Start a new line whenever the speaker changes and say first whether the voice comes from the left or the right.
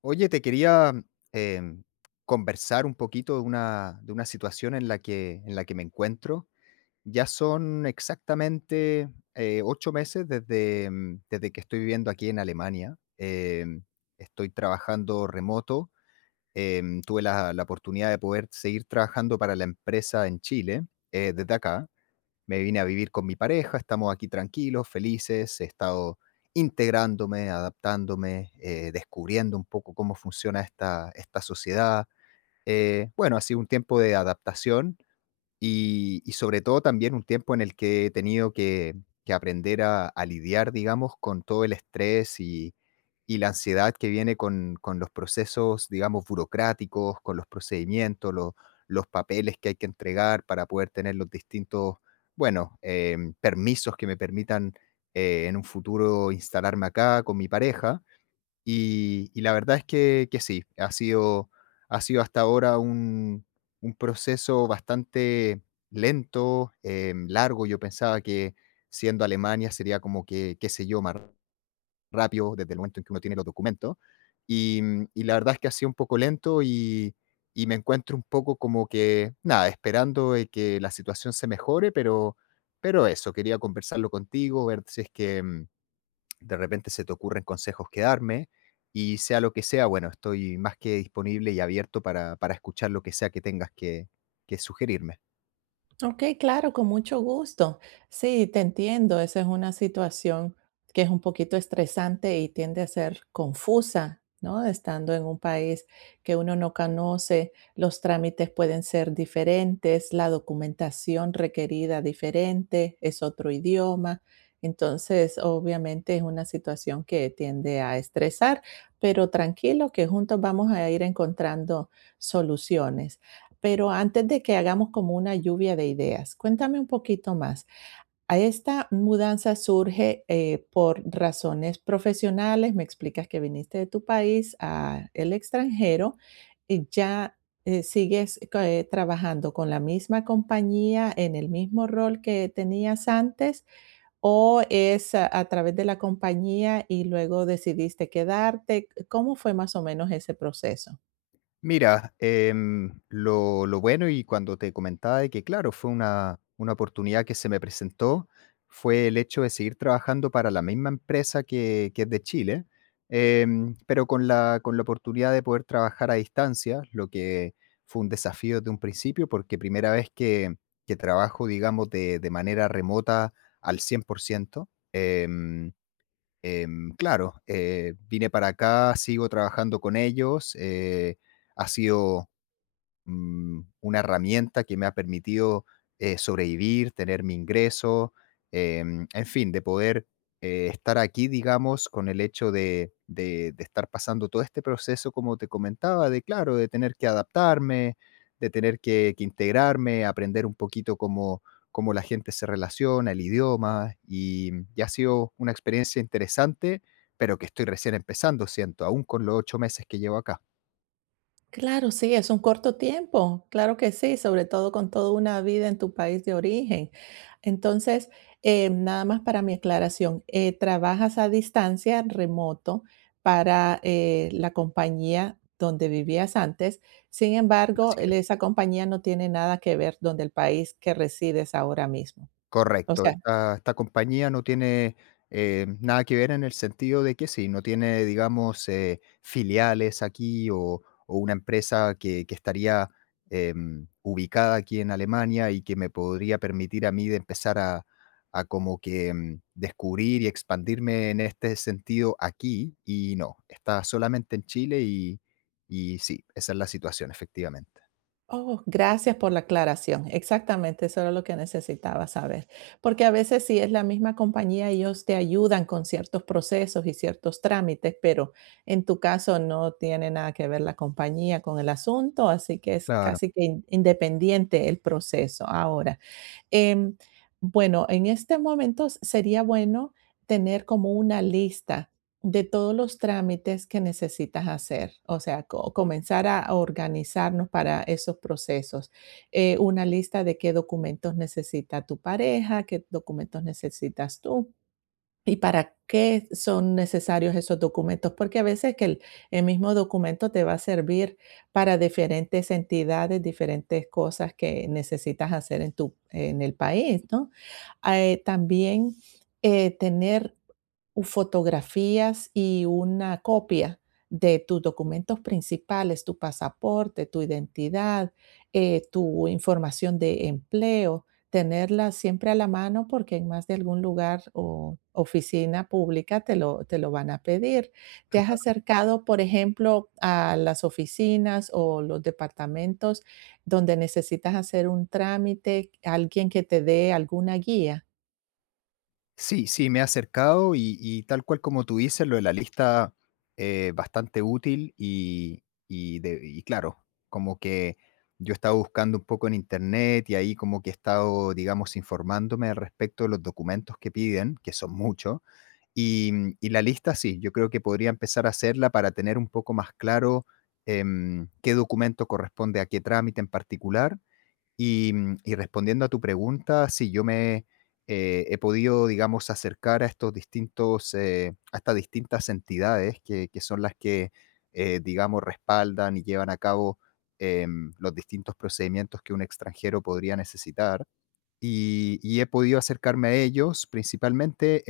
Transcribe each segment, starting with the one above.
left: Oye, te quería em, conversar un poquito de una situación en la que me encuentro. Ya son exactamente 8 meses desde, desde que estoy viviendo aquí en Alemania. Estoy trabajando remoto. Tuve la, la oportunidad de poder seguir trabajando para la empresa en Chile desde acá me vine a vivir con mi pareja. Estamos aquí tranquilos, felices, he estado integrándome, adaptándome, descubriendo un poco cómo funciona esta, esta sociedad. Bueno, ha sido un tiempo de adaptación, y sobre todo también un tiempo en el que he tenido que aprender a lidiar, digamos, con todo el estrés y la ansiedad que viene con los procesos, digamos, burocráticos, con los procedimientos, los papeles que hay que entregar para poder tener los distintos, bueno, permisos que me permitan, en un futuro instalarme acá con mi pareja. Y la verdad es que sí, ha sido, ha sido hasta ahora un proceso bastante lento, largo. Yo pensaba que siendo Alemania sería como que, qué sé yo, más rápido desde el momento en que uno tiene los documentos. Y, y la verdad es que ha sido un poco lento y me encuentro un poco como que, nada, esperando de que la situación se mejore, pero eso, quería conversarlo contigo, ver si es que, de repente se te ocurren consejos que darme, y sea lo que sea, bueno, estoy más que disponible y abierto para escuchar lo que sea que tengas que sugerirme.
right: Ok, claro, con mucho gusto. Sí, te entiendo. Esa es una situación que es un poquito estresante y tiende a ser confusa, ¿no? Estando en un país que uno no conoce, los trámites pueden ser diferentes, la documentación requerida diferente, es otro idioma. Entonces, obviamente es una situación que tiende a estresar, pero tranquilo que juntos vamos a ir encontrando soluciones. Pero antes de que hagamos como una lluvia de ideas, cuéntame un poquito más. ¿A esta mudanza surge por razones profesionales? Me explicas que viniste de tu país a el extranjero y ya sigues trabajando con la misma compañía en el mismo rol que tenías antes o es a través de la compañía y luego decidiste quedarte. ¿Cómo fue más o menos ese proceso?
left: Mira, lo bueno y cuando te comentaba de que, claro, fue una oportunidad que se me presentó, fue el hecho de seguir trabajando para la misma empresa que es de Chile, pero con la oportunidad de poder trabajar a distancia, lo que fue un desafío de un principio, porque primera vez que trabajo, digamos, de manera remota al 100%. Claro, vine para acá, sigo trabajando con ellos. Ha sido, una herramienta que me ha permitido sobrevivir, tener mi ingreso, en fin, de poder estar aquí, digamos, con el hecho de, de estar pasando todo este proceso, como te comentaba, de claro, de tener que adaptarme, de tener que integrarme, aprender un poquito cómo, cómo la gente se relaciona, el idioma, y ha sido una experiencia interesante, pero que estoy recién empezando, siento, aún con los 8 meses que llevo acá.
right: Claro, sí, es un corto tiempo, claro que sí, sobre todo con toda una vida en tu país de origen. Entonces, nada más para mi aclaración, trabajas a distancia, remoto, para la compañía donde vivías antes. Sin
left: Así
right: embargo,
left: es.
right: esa compañía no tiene nada que ver donde el país que resides ahora mismo. O
left: Correcto,
right: sea,
left: esta compañía no tiene, nada que ver, en el sentido de que sí, no tiene, digamos, filiales aquí o una empresa que estaría, ubicada aquí en Alemania y que me podría permitir a mí de empezar a como que, descubrir y expandirme en este sentido aquí, y no, está solamente en Chile y sí, esa es la situación, efectivamente.
right: oh, gracias por la aclaración. Exactamente, eso era lo que necesitaba saber. Porque a veces si es la misma compañía, ellos te ayudan con ciertos procesos y ciertos trámites, pero en tu caso no tiene nada que ver la compañía con el asunto, así que es
left: Claro.
right: casi que independiente el proceso. Ahora, em, bueno, en este momento sería bueno tener como una lista de todos los trámites que necesitas hacer, o sea, comenzar a organizarnos para esos procesos. Una lista de qué documentos necesita tu pareja, qué documentos necesitas tú. ¿Y para qué son necesarios esos documentos? Porque a veces que el mismo documento te va a servir para diferentes entidades, diferentes cosas que necesitas hacer en en el país, ¿no? También tener fotografías y una copia de tus documentos principales, tu pasaporte, tu identidad, tu información de empleo tenerla siempre a la mano porque en más de algún lugar o oficina pública te lo van a pedir. ¿Te has acercado, por ejemplo, a las oficinas o los departamentos donde necesitas hacer un trámite, alguien que te dé alguna guía?
left: Sí, sí, me he acercado y tal cual como tú dices, lo de la lista, bastante útil y, y claro, como que yo he estado buscando un poco en internet y ahí como que he estado, digamos, informándome al respecto de los documentos que piden, que son muchos, y, y la lista sí, yo creo que podría empezar a hacerla para tener un poco más claro qué documento corresponde a qué trámite en particular, y, y respondiendo a tu pregunta, sí, yo me he podido, digamos, acercar a estos distintos, a estas distintas entidades que son las que, digamos, respaldan y llevan a cabo los distintos procedimientos que un extranjero podría necesitar. Y he podido acercarme a ellos. Principalmente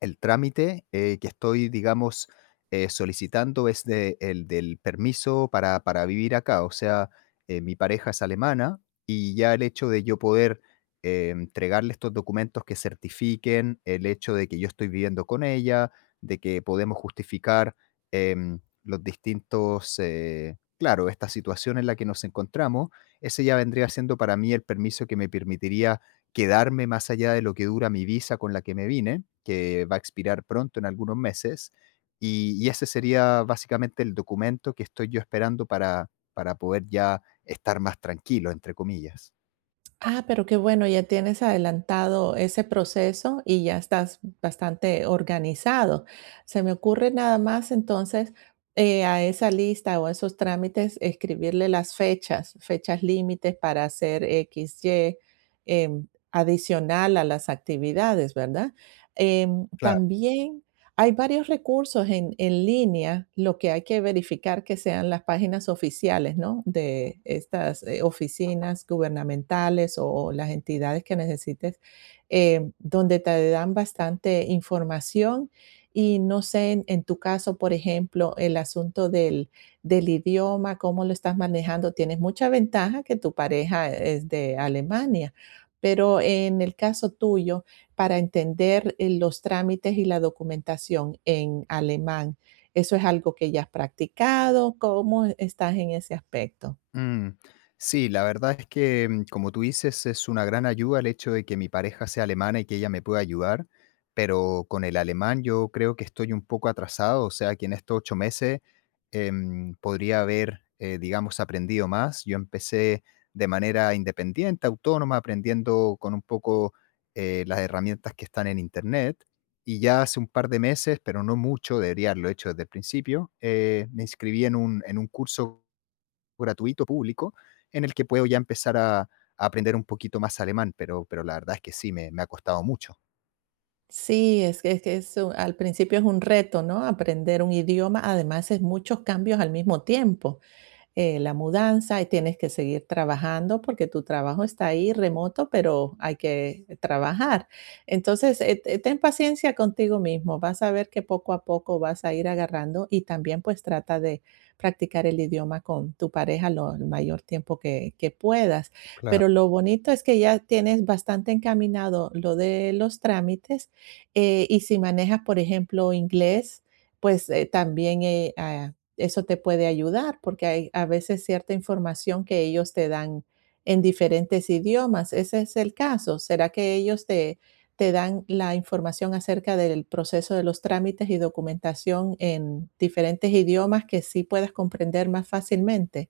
left: el trámite, que estoy, digamos, solicitando es de el del permiso para vivir acá. O sea, mi pareja es alemana y ya el hecho de yo poder, entregarle estos documentos que certifiquen el hecho de que yo estoy viviendo con ella, de que podemos justificar, los distintos, claro, esta situación en la que nos encontramos, ese ya vendría siendo para mí el permiso que me permitiría quedarme más allá de lo que dura mi visa con la que me vine, que va a expirar pronto en algunos meses, y ese sería básicamente el documento que estoy yo esperando para poder ya estar más tranquilo, entre comillas.
right: Ah, pero qué bueno, ya tienes adelantado ese proceso y ya estás bastante organizado. Se me ocurre nada más entonces a esa lista o a esos trámites escribirle las fechas, fechas límites para hacer XY, adicional a las actividades, ¿verdad? Em,
left: Claro.
right: también hay varios recursos en línea, lo que hay que verificar que sean las páginas oficiales, ¿no? De estas oficinas gubernamentales o las entidades que necesites, donde te dan bastante información. Y no sé, en tu caso, por ejemplo, el asunto del idioma, cómo lo estás manejando, tienes mucha ventaja que tu pareja es de Alemania, pero en el caso tuyo, para entender los trámites y la documentación en alemán. ¿Eso es algo que ya has practicado? ¿Cómo estás en ese aspecto?
left: Mm, sí, la verdad es que, como tú dices, es una gran ayuda el hecho de que mi pareja sea alemana y que ella me pueda ayudar, pero con el alemán yo creo que estoy un poco atrasado, o sea que en estos 8 meses podría haber, digamos, aprendido más. Yo empecé de manera independiente, autónoma, aprendiendo con un poco las herramientas que están en Internet. Y ya hace un par de meses, pero no mucho, debería haberlo hecho desde el principio. Me inscribí en un curso gratuito público en el que puedo ya empezar a aprender un poquito más alemán, pero la verdad es que sí, me me ha costado mucho.
right: Sí, es que, al principio es un reto, ¿no? Aprender un idioma, además es muchos cambios al mismo tiempo. La mudanza y tienes que seguir trabajando porque tu trabajo está ahí remoto, pero hay que trabajar. Entonces, ten paciencia contigo mismo, vas a ver que poco a poco vas a ir agarrando y también pues trata de practicar el idioma con tu pareja el mayor tiempo que puedas.
left: Claro.
right: Pero lo bonito es que ya tienes bastante encaminado lo de los trámites y si manejas, por ejemplo, inglés, pues eso te puede ayudar porque hay a veces cierta información que ellos te dan en diferentes idiomas. Ese es el caso. ¿Será que te dan la información acerca del proceso de los trámites y documentación en diferentes idiomas que sí puedas comprender más fácilmente?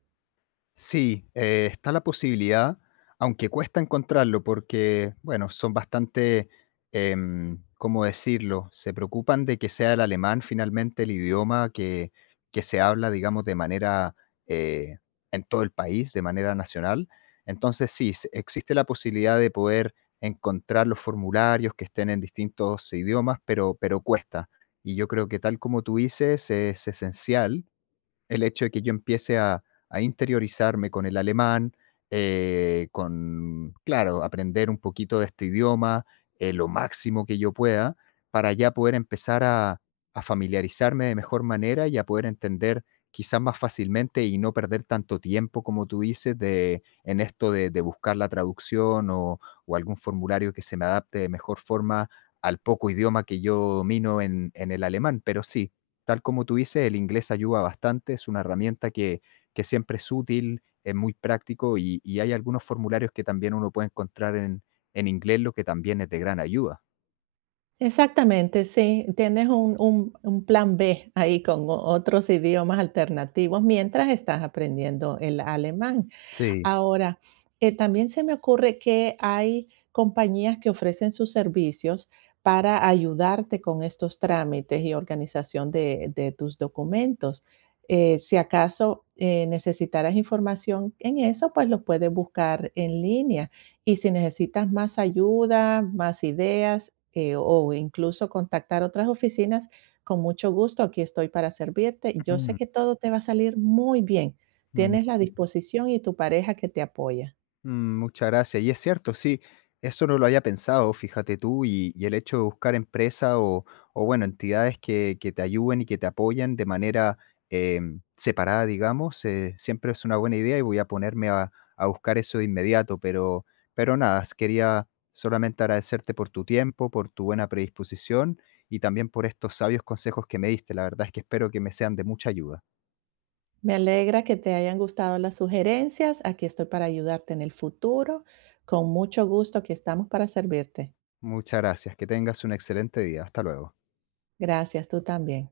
left: Sí, está la posibilidad, aunque cuesta encontrarlo porque, bueno, son bastante, ¿cómo decirlo? Se preocupan de que sea el alemán finalmente el idioma que se habla, digamos, de manera eh, en todo el país, de manera nacional. Entonces, sí, existe la posibilidad de poder encontrar los formularios que estén en distintos idiomas, pero cuesta. Y yo creo que tal como tú dices, es esencial el hecho de que yo empiece a interiorizarme con el alemán, con, claro, aprender un poquito de este idioma, lo máximo que yo pueda, para ya poder empezar a familiarizarme de mejor manera y a poder entender quizás más fácilmente y no perder tanto tiempo, como tú dices, de, en esto de buscar la traducción o algún formulario que se me adapte de mejor forma al poco idioma que yo domino en el alemán. Pero sí, tal como tú dices, el inglés ayuda bastante, es una herramienta que siempre es útil, es muy práctico y hay algunos formularios que también uno puede encontrar en inglés, lo que también es de gran ayuda.
right: Exactamente, sí. Tienes un plan B ahí con otros idiomas alternativos mientras estás aprendiendo el alemán.
left: Sí.
right: Ahora, también se me ocurre que hay compañías que ofrecen sus servicios para ayudarte con estos trámites y organización de tus documentos. Si acaso, necesitaras información en eso, pues lo puedes buscar en línea. Y si necesitas más ayuda, más ideas, o incluso contactar otras oficinas, con mucho gusto, aquí estoy para servirte. Yo sé
left: Mm,
right: que todo te va a salir muy bien.
left: mm.
right: Tienes la disposición y tu pareja que te apoya.
left: Mm, muchas gracias. Y es cierto, sí, eso no lo había pensado, fíjate tú, y el hecho de buscar empresas o, bueno, entidades que te ayuden y que te apoyan de manera separada, digamos, siempre es una buena idea y voy a ponerme a buscar eso de inmediato, pero nada, quería solamente agradecerte por tu tiempo, por tu buena predisposición y también por estos sabios consejos que me diste. La verdad es que espero que me sean de mucha ayuda.
right: Me alegra que te hayan gustado las sugerencias. Aquí estoy para ayudarte en el futuro. Con mucho gusto, aquí estamos para servirte.
left: Muchas gracias, que tengas un excelente día. Hasta luego.
right: Gracias, tú también.